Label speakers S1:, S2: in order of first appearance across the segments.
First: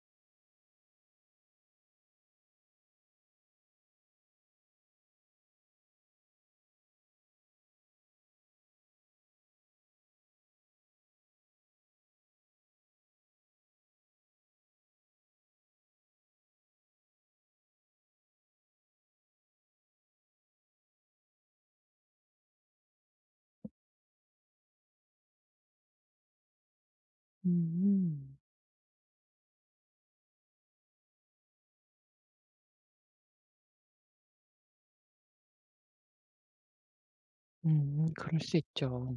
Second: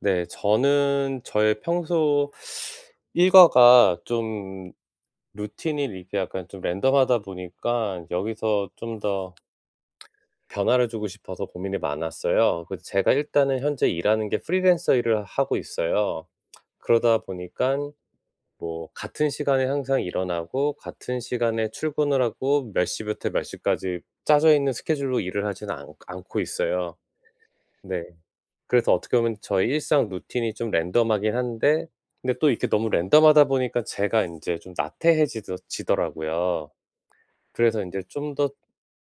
S1: 네. 저는 저의 평소 일과가 좀 루틴이 이렇게 약간 좀 랜덤하다 보니까 여기서 좀 더 변화를 주고 싶어서 고민이 많았어요. 그래서 제가 일단은 현재 일하는 게 프리랜서 일을 하고 있어요. 그러다 보니깐 뭐 같은 시간에 항상 일어나고, 같은 시간에 출근을 하고, 몇 시부터 몇 시까지 짜져 있는 스케줄로 일을 하지는 않 않고 있어요. 네.
S2: 음.
S1: 그래서 어떻게 보면 저의 일상 루틴이 좀 랜덤하긴 한데 근데 또 이렇게 너무 랜덤하다 보니까 제가 인제 좀 나태해 지더 지더라고요. 그래서 인제
S2: 음.
S1: 좀
S2: 그럴
S1: 더
S2: 수 있죠.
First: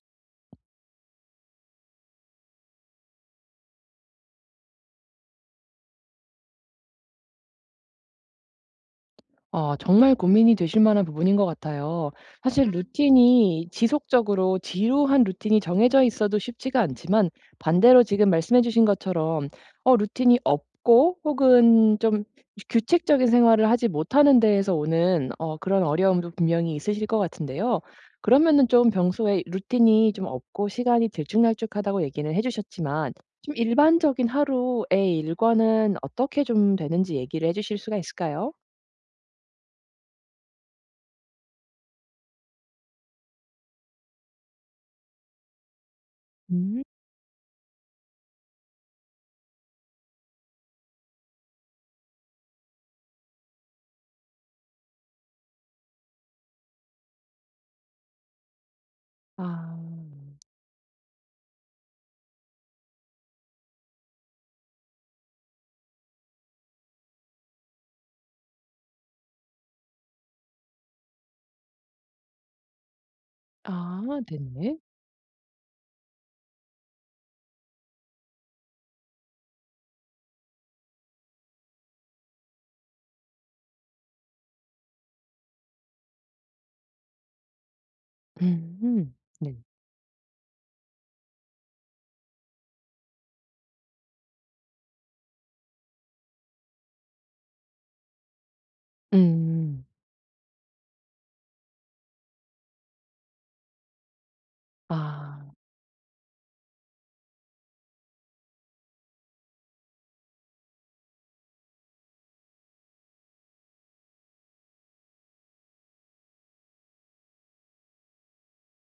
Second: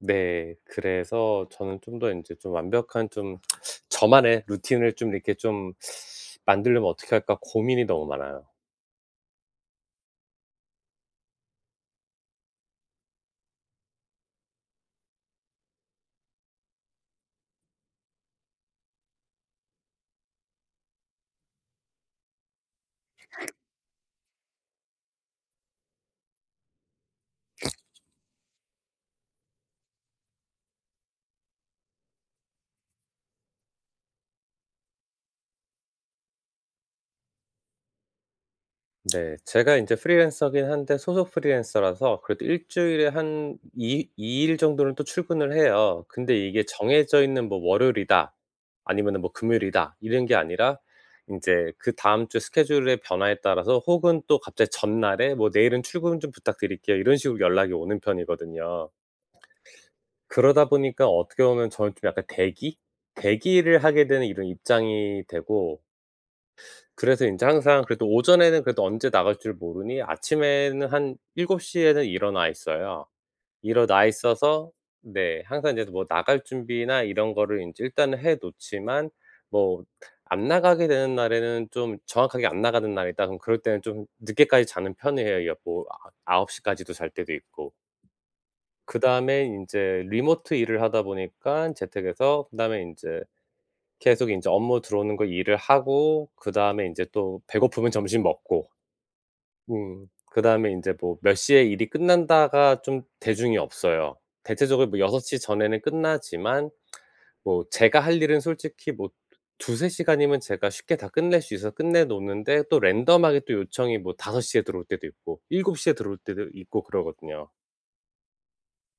S1: 네. 그래서 저는 좀 더 인제 좀 완벽한 좀 저만의 루틴을 좀 이렇게 좀 만들려면 어떻게 할까 고민이 너무 많아요.
S2: 어. 정말 고민이 되실 만한 부분인 것 같아요. 사실 루틴이 지속적으로 지루한 루틴이 정해져 있어도 쉽지가 않지만 반대로 지금 말씀해 주신 것처럼 어 루틴이 없고 혹은 좀 이 규칙적인 생활을 하지 못하는 데에서 오는 어 그런 어려움도 분명히 있으실 것 같은데요. 그러면은 좀 평소에 이 "루틴이 좀 없고 시간이 들쭉날쭉하다."고 얘기는 해 주셨지만 좀 일반적인 하루의 일과는 어떻게 좀 되는지 얘기를 해 주실 수가 있을까요?
S1: 네 제가 인제 프리랜서긴 한데 소속 프리랜서라서 그래도 일주일에 한 이 이 일 정도는 또 출근을 해요. 근데 이게
S2: 음.
S1: 정해져 있는 뭐 월요일이다 아니면은 뭐 금요일이다 이런 게 아니라 인제 그다음 주 스케줄의 변화에 따라서 혹은 또 갑자기 전날에 뭐 "내일은 출근 좀 부탁드릴게요." 이런 식으로 연락이 오는 편이거든요.
S2: 아.
S1: 그러다 보니까 어떻게 보면 저는 좀 약간 대기? 대기를 하게 되는 이런 입장이 되고 그래서 인제 항상 그래도 오전에는 그래도 언제 나갈 줄 모르니 아침에는 한 7:00 에는 일어나 있어요.
S2: 아
S1: 일어나 있어서
S2: 네.
S1: 네. 항상 인제 뭐 나갈 준비나 이런 거를 인제 일단은 해 놓지만 뭐 안 나가게 되는 날에는 좀 정확하게 "안 나가는 날이다." 그러면 그럴 때는 좀 늦게까지 자는 편이에요. 여 뭐 아 아홉 시까지도 잘 때도 있고.
S2: 음
S1: 그다음에
S2: 네.
S1: 인제 리모트 일을 하다 보니깐 재택에서 그다음에 인제 계속 인제 업무 들어오는 거 일을 하고 그다음에 인제 또 배고프면 점심 먹고.
S2: 음.
S1: 음 그다음에 인제 뭐 몇 시에 일이 끝난다가 좀 대중이 없어요. 대체적으로 뭐 6:00
S2: 아.
S1: 전에는 끝나지만 뭐 제가 할 일은 솔직히 뭐 두 두세 시간이면 제가 쉽게 다 끝낼 수 있어서 끝내 놓는데 또 랜덤하게 또 요청이 뭐 5:00 에 들어올 때도 있고 7:00 에 들어올 때도 있고 그러거든요.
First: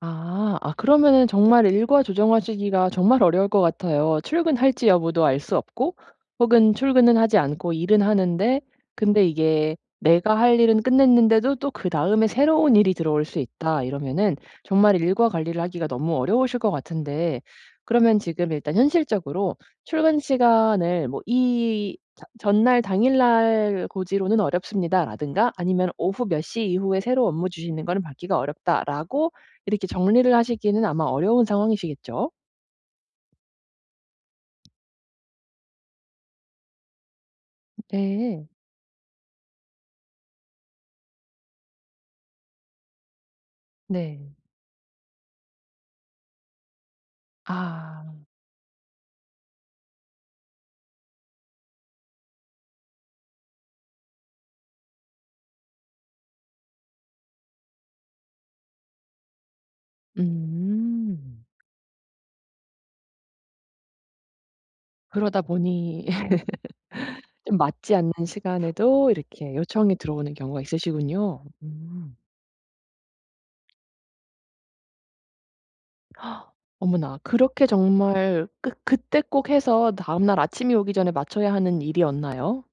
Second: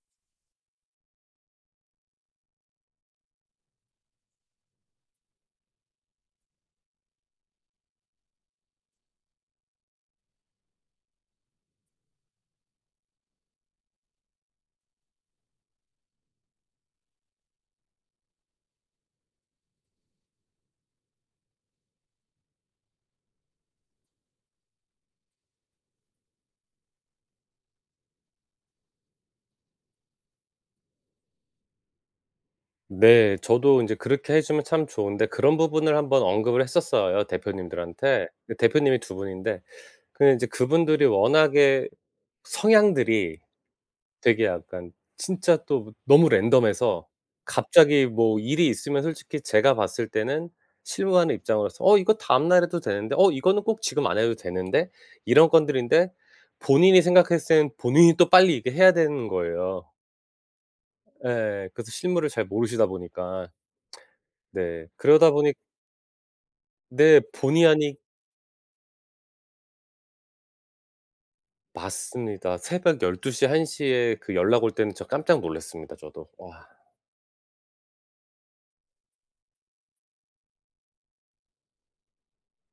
S2: 아. 아 그러면은 정말 일과 조정하시기가 정말 어려울 것 같아요. 출근할지 여부도 알 수 없고 혹은 출근은 하지 않고 일은 하는데 근데 이게 내가 할 일은 끝냈는데도 또 그다음에 "새로운 일이 들어올 수 있다." 이러면은 정말 일과 관리를 하기가 너무 어려우실 것 같은데 그러면 지금 일단 현실적으로 출근 시간을 뭐 이 저 "전날, 당일 날 고지로는 어렵습니다."라든가 아니면 "오후 몇 시 이후에 새로 업무 주시는 거는 받기가 어렵다."라고 이렇게 정리를 하시기는 아마 어려운 상황이시겠죠?
S1: 네. 저도 인제 그렇게 해 주면 참 좋은데 그런 부분을 한번 언급을 했었어요 대표님들한테.
S2: 네.
S1: 그 대표님이 2 분인데 그 인제 그분들이 워낙에 성향들이
S2: 네.
S1: 되게 약간 진짜 또 너무 랜덤해서
S2: 아.
S1: 갑자기 뭐 일이 있으면 솔직히 제가 봤을 때는 실무 하는 입장으로서 "어 이거 다음 날 해도 되는데. 어 이거는 꼭 지금 안 해도 되는데." 이런 건들인데 본인이 생각했을 때는 본인이 또 빨리 이렇게 해야 되는 거예요.
S2: 음.
S1: 예. 그래서 실무를 잘 모르시다 보니까. 네. 그러다
S2: 그러다
S1: 보니
S2: 보니
S1: 네.
S2: 좀
S1: 본의
S2: 맞지
S1: 아니
S2: 않는 시간에도 이렇게 요청이 들어오는 경우가 있으시군요. 음
S1: 맞습니다. 새벽 12:00 1:00 에 그 연락 올 때는 저 깜짝 놀랐습니다 저도. 와.
S2: 어머나. 그렇게 정말 꼭 그때 꼭 해서 다음 날 아침이 오기 전에 맞춰야 하는 일이었나요?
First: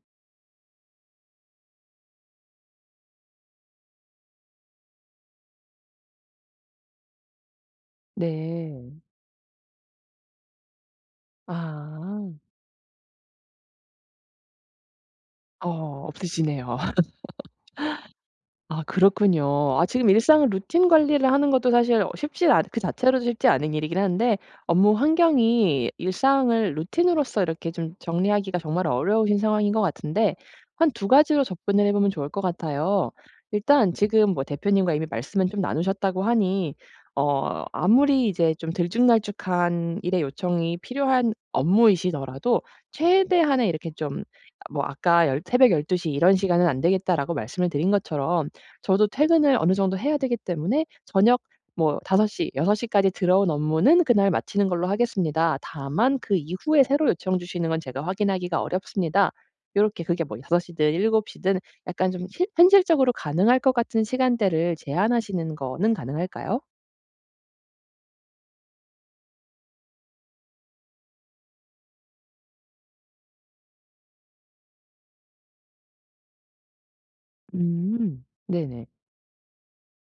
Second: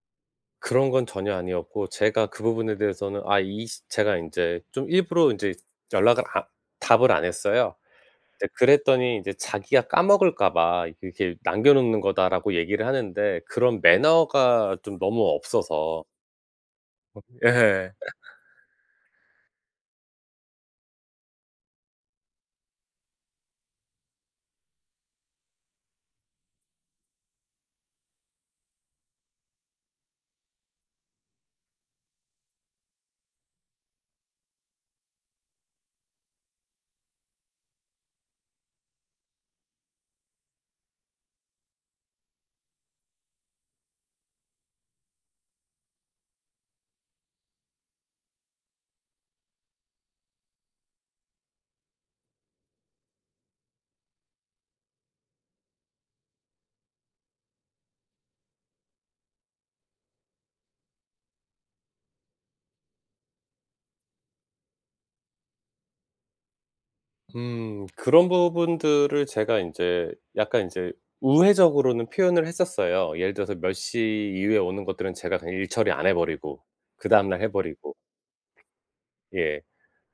S1: 그런 건 전혀 아니었고 제가 그 부분에 대해서는 아 이 시 제가 인제 좀 일부러 인제 연락을 안 답을 안 했어요. 이제
S2: 네.
S1: 그랬더니 인제 자기가 "까먹을까 봐 이렇게 남겨 놓는
S2: 아.
S1: 거다."라고 얘기를 하는데 그런 매너가 좀 너무 없어서
S2: 어 없으시네요.
S1: 어 예.
S2: 아 그렇군요. 아 지금 일상을 루틴 관리를 하는 것도 사실 어 쉽지 않은 그 자체로도 쉽지 않은 일이긴 한데 업무 환경이 일상을 루틴으로서 이렇게 좀 정리하기가 정말 어려우신 상황인 것 같은데 한 2 가지로 접근을 해보면 좋을 것 같아요. 일단 지금 뭐 대표님과 이미 말씀은 좀 나누셨다고 하니 어 아무리 이제 좀 들쭉날쭉한 일의 요청이 필요한 업무이시더라도 최대한의 이렇게 좀 뭐 아까 열 "새벽 12 시 이런 시간은 안 되겠다."라고 말씀을 드린 것처럼 "저도 퇴근을 어느 정도 해야 되기 때문에 저녁 뭐 5 시, 6 시까지 들어온 업무는 그날 마치는 걸로 하겠습니다. 다만 그 이후에 새로 요청 주시는 건 제가 확인하기가 어렵습니다." 요렇게 그게 뭐 이 5 시든 7 시든 약간 좀 히 현실적으로 가능할 것 같은 시간대를 제안하시는 거는 가능할까요?
S1: 음. 그런 부분들을 제가 인제 약간 인제 우회적으로는 표현을 했었어요. 예를 들어서 몇 시 이후에 오는 것들은 제가 그냥 일 처리 안 해 버리고 그다음 날 해 버리고.
S2: 음 네네.
S1: 예.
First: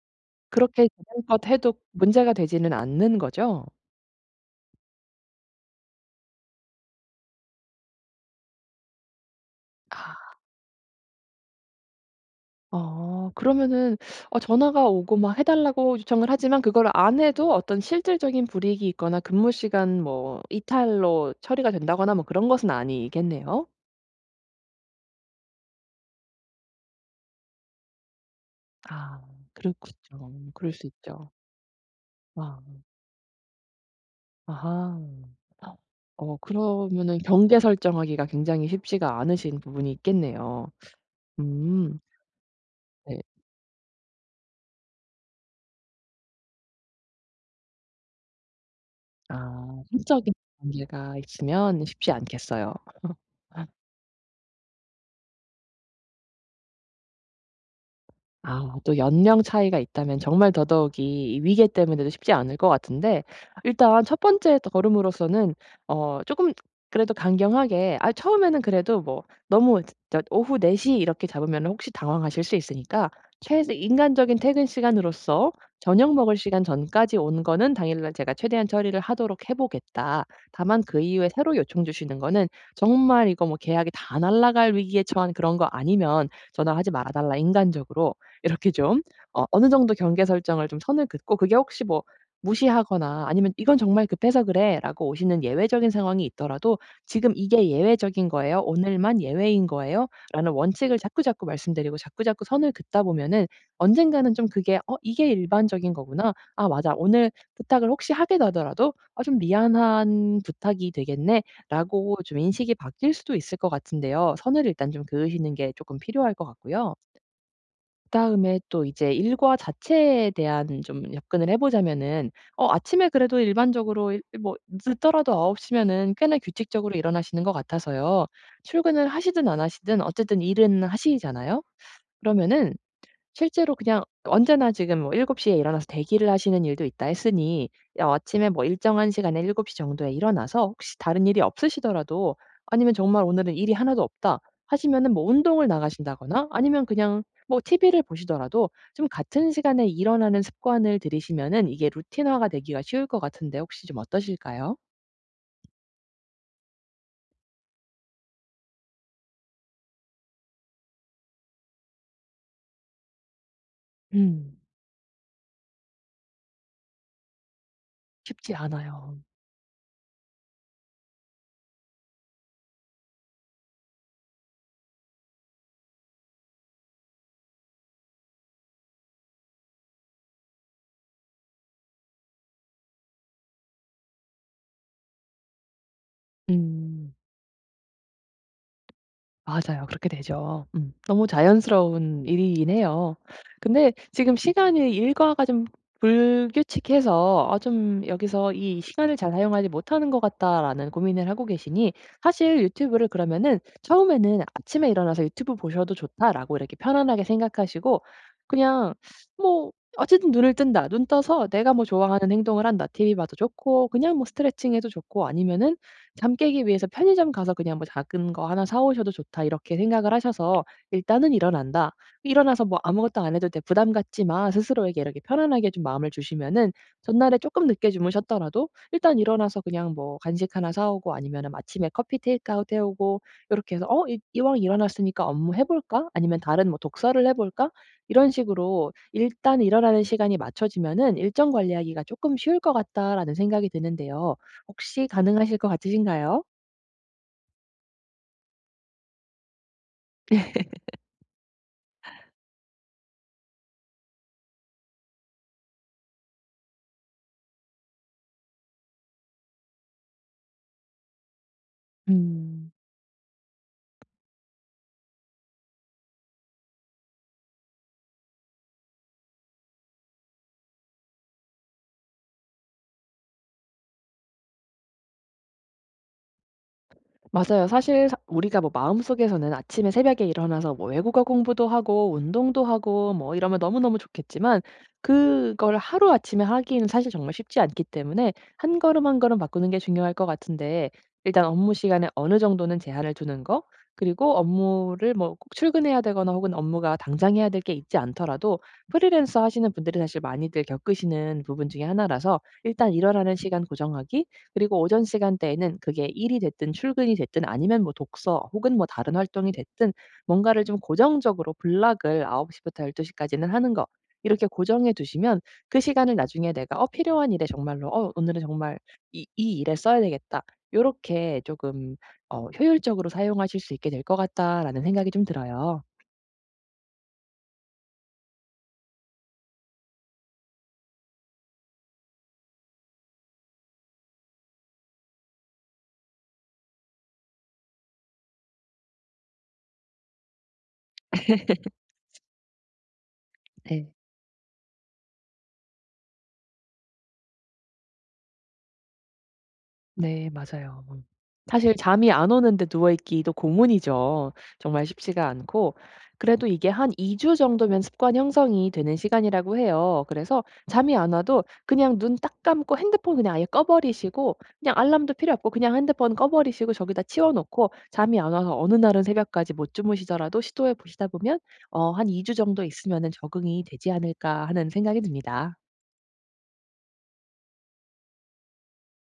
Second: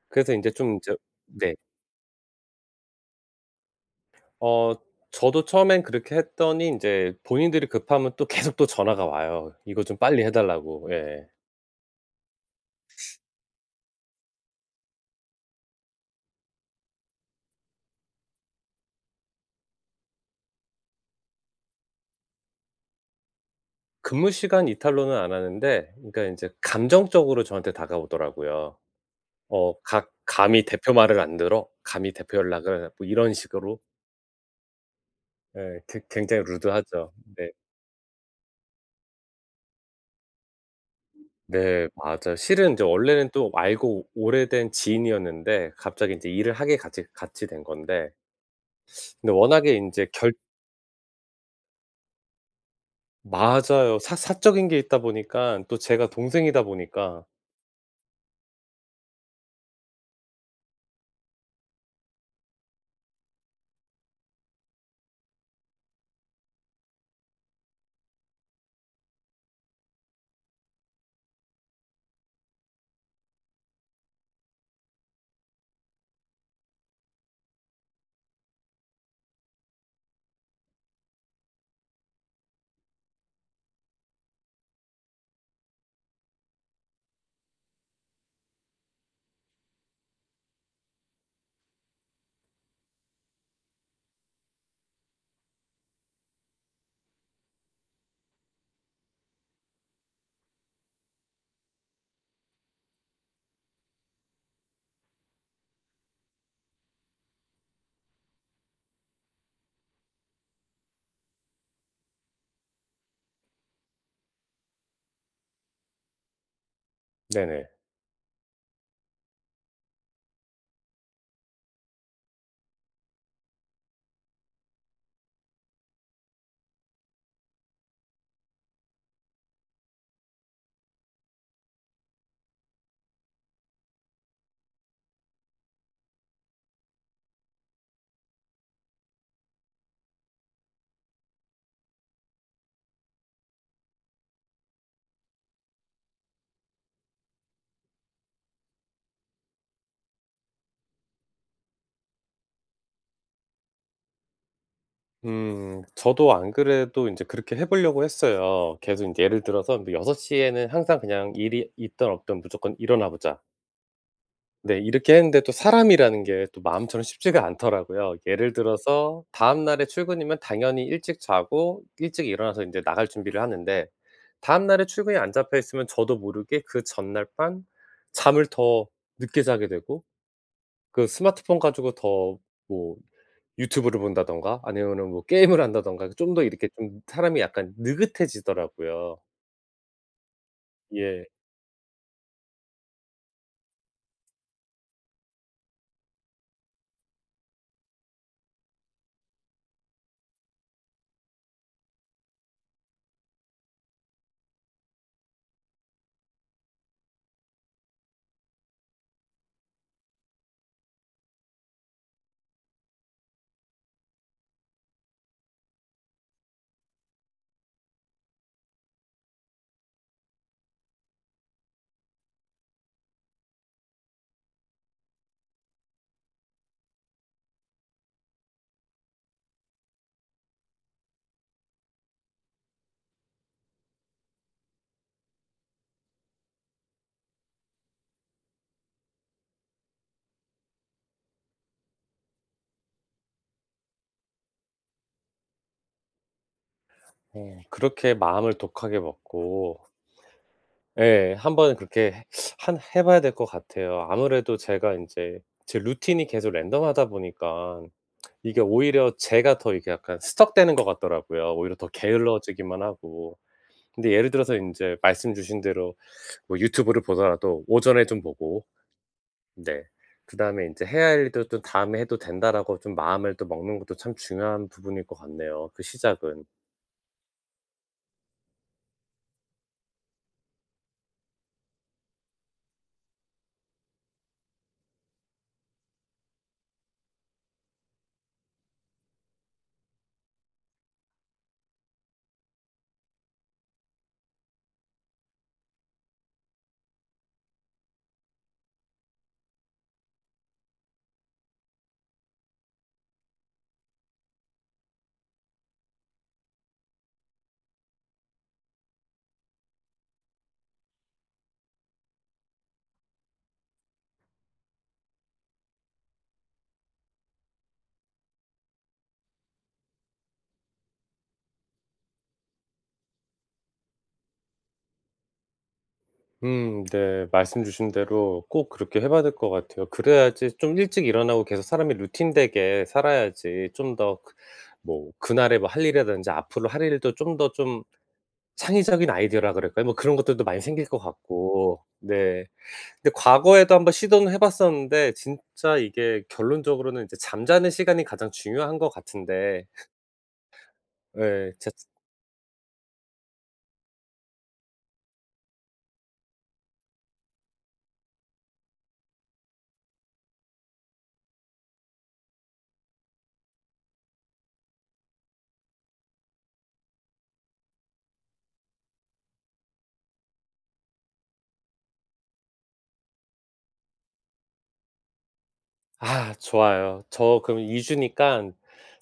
S1: 그래서 인제 좀
S2: 그렇게
S1: 저
S2: 재량껏
S1: 네.
S2: 해도 문제가 되지는 않는 거죠?
S1: 어 저도 처음엔 그렇게 했더니 인제 본인들이 급하면 또 계속 또 전화가 와요. 이거 좀 빨리 해
S2: 아.
S1: 달라고. 예.
S2: 어. 그러면은 어 전화가 오고 막 해달라고 요청을 하지만 그거를 안 해도 어떤 실질적인 불이익이 있거나 근무시간 뭐 이탈로 처리가 된다거나 뭐 그런 것은 아니겠네요?
S1: 근무시간 이탈로는 안 하는데 그니까 인제 감정적으로 저한테 다가오더라고요.
S2: 아
S1: 어 가
S2: 그렇군요.
S1: "감히
S2: 그럴 수
S1: 대표 말을
S2: 있죠.
S1: 안 들어 감히 대표
S2: 아.
S1: 연락을" 뭐 이런 식으로.
S2: 아하.
S1: 예. 괴
S2: 어
S1: 굉장히 루드하죠.
S2: 그러면은
S1: 네.
S2: 경계 설정하기가 굉장히 쉽지가 않으신 부분이 있겠네요.
S1: 네
S2: 음.
S1: 맞아요. 실은 저
S2: 네.
S1: 원래는 또 알고 오래된 지인이었는데 갑자기 인제 일을 하게 같이 같이 된 건데 네 워낙에
S2: 아.
S1: 인제 결
S2: 사적인 관계가 있으면 쉽지 않겠어요.
S1: 맞아요. 사 사적인 게 있다 보니깐 또 제가 동생이다 보니까
S2: 아 또 연령 차이가 있다면 정말 더더욱이 이 위계 때문에도 쉽지 않을 것 같은데 일단 1 번째 더 걸음으로서는 어 조금 그래도 강경하게 아 처음에는 그래도 뭐 너무 저 오후 4:00 이렇게 잡으면은 혹시 당황하실 수 있으니까 최대 인간적인 퇴근시간으로서 저녁 먹을 시간 전까지 온 거는 당일날 제가 최대한 처리를 하도록 해 보겠다. 다만 그 이후에 새로 요청 주시는 거는 정말 이거 뭐 계약이 다 날라갈 위기에 처한 그런 거 아니면 전화하지 말아 달라 인간적으로. 이렇게 좀 어 어느 정도 경계 설정을 좀 선을 긋고 그게 혹시 뭐 무시하거나 아니면 "이건 정말 급해서 그래."라고 오시는 예외적인 상황이 있더라도 "지금 이게 예외적인 거예요. 오늘만 예외인 거예요." 라는 원칙을 자꾸자꾸 말씀드리고 자꾸자꾸 선을 긋다 보면은 언젠가는 좀 그게 '어 이게 일반적인 거구나. 아 맞아.' 오늘 부탁을 혹시 하게 되더라도 어 '좀 미안한 부탁이 되겠네.'라고 좀 인식이 바뀔 수도 있을 것 같은데요. 선을 일단 좀 그으시는 게 쪼끔 필요할 것 같고요.
S1: 네네.
S2: 그다음에 또 이제 일과 자체에 대한 좀 접근을 해 보자면은 어 아침에 그래도 일반적으로 이 뭐 늦더라도 9:00 면은 꽤나 규칙적으로 일어나시는 것 같아서요. 출근을 하시든 안 하시든 어쨌든 일은 하시잖아요? 그러면은 실제로 그냥 언제나 지금 뭐 7:00 에 일어나서 대기를 하시는 일도 있다 했으니 어 아침에 뭐 일정한 시간에 7:00 정도에 일어나서 혹시 다른 일이 없으시더라도 아니면 정말 "오늘은 일이 하나도 없다." 하시면은 뭐 운동을 나가신다거나 아니면 그냥 뭐 티브이를 보시더라도 좀 같은 시간에 일어나는 습관을 들이시면은 이게 루틴화가 되기가 쉬울 것 같은데 혹시 좀 어떠실까요?
S1: 음. 저도 안 그래도 인제 그렇게 해보려고 했어요. 계속 인제 예를 들어서 뭐 6:00 에는 항상 그냥 일이 있든 없든 무조건 일어나 보자.
S2: 음.
S1: 네. 이렇게 했는데 또 사람이라는 게 또 마음처럼 쉽지가 않더라고요. 예를
S2: 쉽지 않아요.
S1: 들어서 다음날에 출근이면 당연히 일찍 자고 일찍 일어나서 인제 나갈 준비를 하는데 다음날에 출근이 안 잡혀 있으면 저도 모르게 그 전날 밤 잠을 더 늦게 자게 되고 그 스마트폰 가지고 더 뭐 유튜브를 본다든가 아니면은 뭐 게임을 한다든가 좀 더 이렇게 좀
S2: 음.
S1: 사람이 약간 느긋해지더라고요.
S2: 맞아요. 그렇게 되죠. 음. 너무
S1: 예.
S2: 자연스러운 일이긴 해요. 근데 지금 시간이 일과가 좀 불규칙해서 '아 좀 여기서 이 시간을 잘 사용하지 못하는 것 같다.'라는 고민을 하고 계시니 사실 유튜브를 그러면은 처음에는 '아침에 일어나서 유튜브 보셔도 좋다.'라고 이렇게 편안하게 생각하시고 그냥 뭐 어쨌든 '눈을 뜬다. 눈 떠서 내가 뭐 좋아하는 행동을 한다. TV 봐도 좋고 그냥 뭐 스트레칭 해도 좋고 아니면은 잠 깨기 위해서 편의점 가서 그냥 뭐 작은 거 하나 사 오셔도 좋다.' 이렇게 생각을 하셔서 '일단은 일어난다. 일어나서 뭐 아무것도 안 해도 돼. 부담 갖지 마.' 스스로에게 이렇게 편안하게 좀 마음을 주시면은 전날에 쪼끔 늦게 주무셨더라도 일단 일어나서 그냥 뭐 간식 하나 사 오고 아니면은 아침에 커피 테이크아웃 해 오고 요렇게 해서 '어 이 이왕 일어났으니까 업무 해 볼까? 아니면 다른 뭐 독서를 해 볼까?' 이런 식으로 '일단 일어나는 시간이 맞춰지면은 일정 관리하기가 쪼끔 쉬울 것 같다'라는 생각이 드는데요. 혹시 가능하실 것 같으신가요?
S1: 예 그렇게 마음을 독하게 먹고 예. 한번은 그렇게 해 한 해 봐야 될 것 같아요. 아무래도 제가 인제 제 루틴이 계속 랜덤하다 보니깐 이게 오히려 제가 더 이게 약간 스턱되는 것 같더라고요, 오히려 더
S2: 음.
S1: 게을러지기만 하고. 근데 예를 들어서 인제 말씀 주신 대로 뭐 유튜브를 보더라도 오전에 좀 보고 네 그다음에 인제 '해야 할 일도 또 다음에 해도 된다.'라고 좀 마음을 또 먹는 것도 참 중요한 부분일 것 같네요, 그 시작은.
S2: 맞아요. 사실 사 우리가 뭐 마음속에서는 아침에 새벽에 일어나서 뭐 외국어 공부도 하고 운동도 하고 뭐 이러면 너무너무 좋겠지만 그걸 하루아침에 하기에는 사실 정말 쉽지 않기 때문에 한 걸음 한 걸음 바꾸는 게 중요할 것 같은데 일단 업무 시간에 어느 정도는 제한을 두는 거 그리고 업무를 뭐 꼭 출근해야 되거나 혹은 업무가 당장 해야 될 게 있지 않더라도 프리랜서 하시는 분들이 사실 많이들 겪으시는 부분 중에 하나라서 일단 일어나는 시간 고정하기 그리고 오전 시간대에는 그게 일이 됐든 출근이 됐든 아니면 뭐 독서 혹은 뭐 다른 활동이 됐든 뭔가를 좀 고정적으로 블록을 9:00 부터 12:00 까지는 하는 거 이렇게 고정해 두시면 그 시간을 나중에 내가 어 필요한 일에 정말로 '어 오늘은 정말 이 이 일에 써야 되겠다.' 요렇게 조금 어 '효율적으로 사용하실 수 있게 될 것 같다.'라는 생각이 좀 들어요.
S1: 음 네. 말씀 주신 대로 꼭 그렇게 해 봐야 될 것 같아요. 그래야지 좀 일찍 일어나고 계속 사람이 루틴되게 살아야지 좀 더 그 뭐 그날에 뭐 할 일이라든지 앞으로 할 일도 좀 더 좀 창의적인 아이디어라 그럴까요? 뭐 그런 것들도 많이 생길 것 같고 네. 근데 과거에도
S2: 네.
S1: 한번 시도는 해 봤었는데 진짜 이게 결론적으로는 이제 잠자는 시간이 가장 중요한 것 같은데
S2: 네 맞아요 음.
S1: 예. 제가 진
S2: 사실 잠이 안 오는데 누워 있기도 고문이죠. 정말 쉽지가 않고 그래도 이게 한 2 주 정도면 습관 형성이 되는 시간이라고 해요. 그래서 잠이 안 와도 그냥 눈 딱 감고 핸드폰 그냥 아예 꺼 버리시고 그냥 알람도 필요 없고 그냥 핸드폰 꺼 버리시고 저기다 치워 놓고 잠이 안 와서 어느 날은 새벽까지 못 주무시더라도 시도해 보시다 보면 어 '한 2 주 정도 있으면은 적응이 되지 않을까?' 하는 생각이 듭니다.
S1: 아 좋아요. 저 그럼 2 주니깐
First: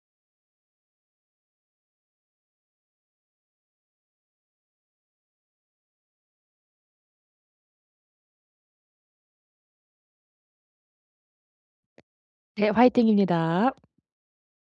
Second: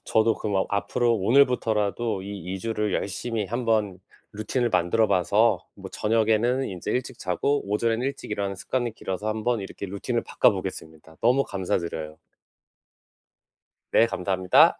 S1: 저도 그럼 아 앞으로 오늘부터라도 이 2 주를 열심히 한번 루틴을 만들어 봐서 뭐 저녁에는 인제 일찍 자고 오전에는 일찍 일어나는 습관이 길러서 한번 이렇게 루틴을 바꿔보겠습니다. 너무 감사드려요.
S2: 네 화이팅입니다.
S1: 네 감사합니다.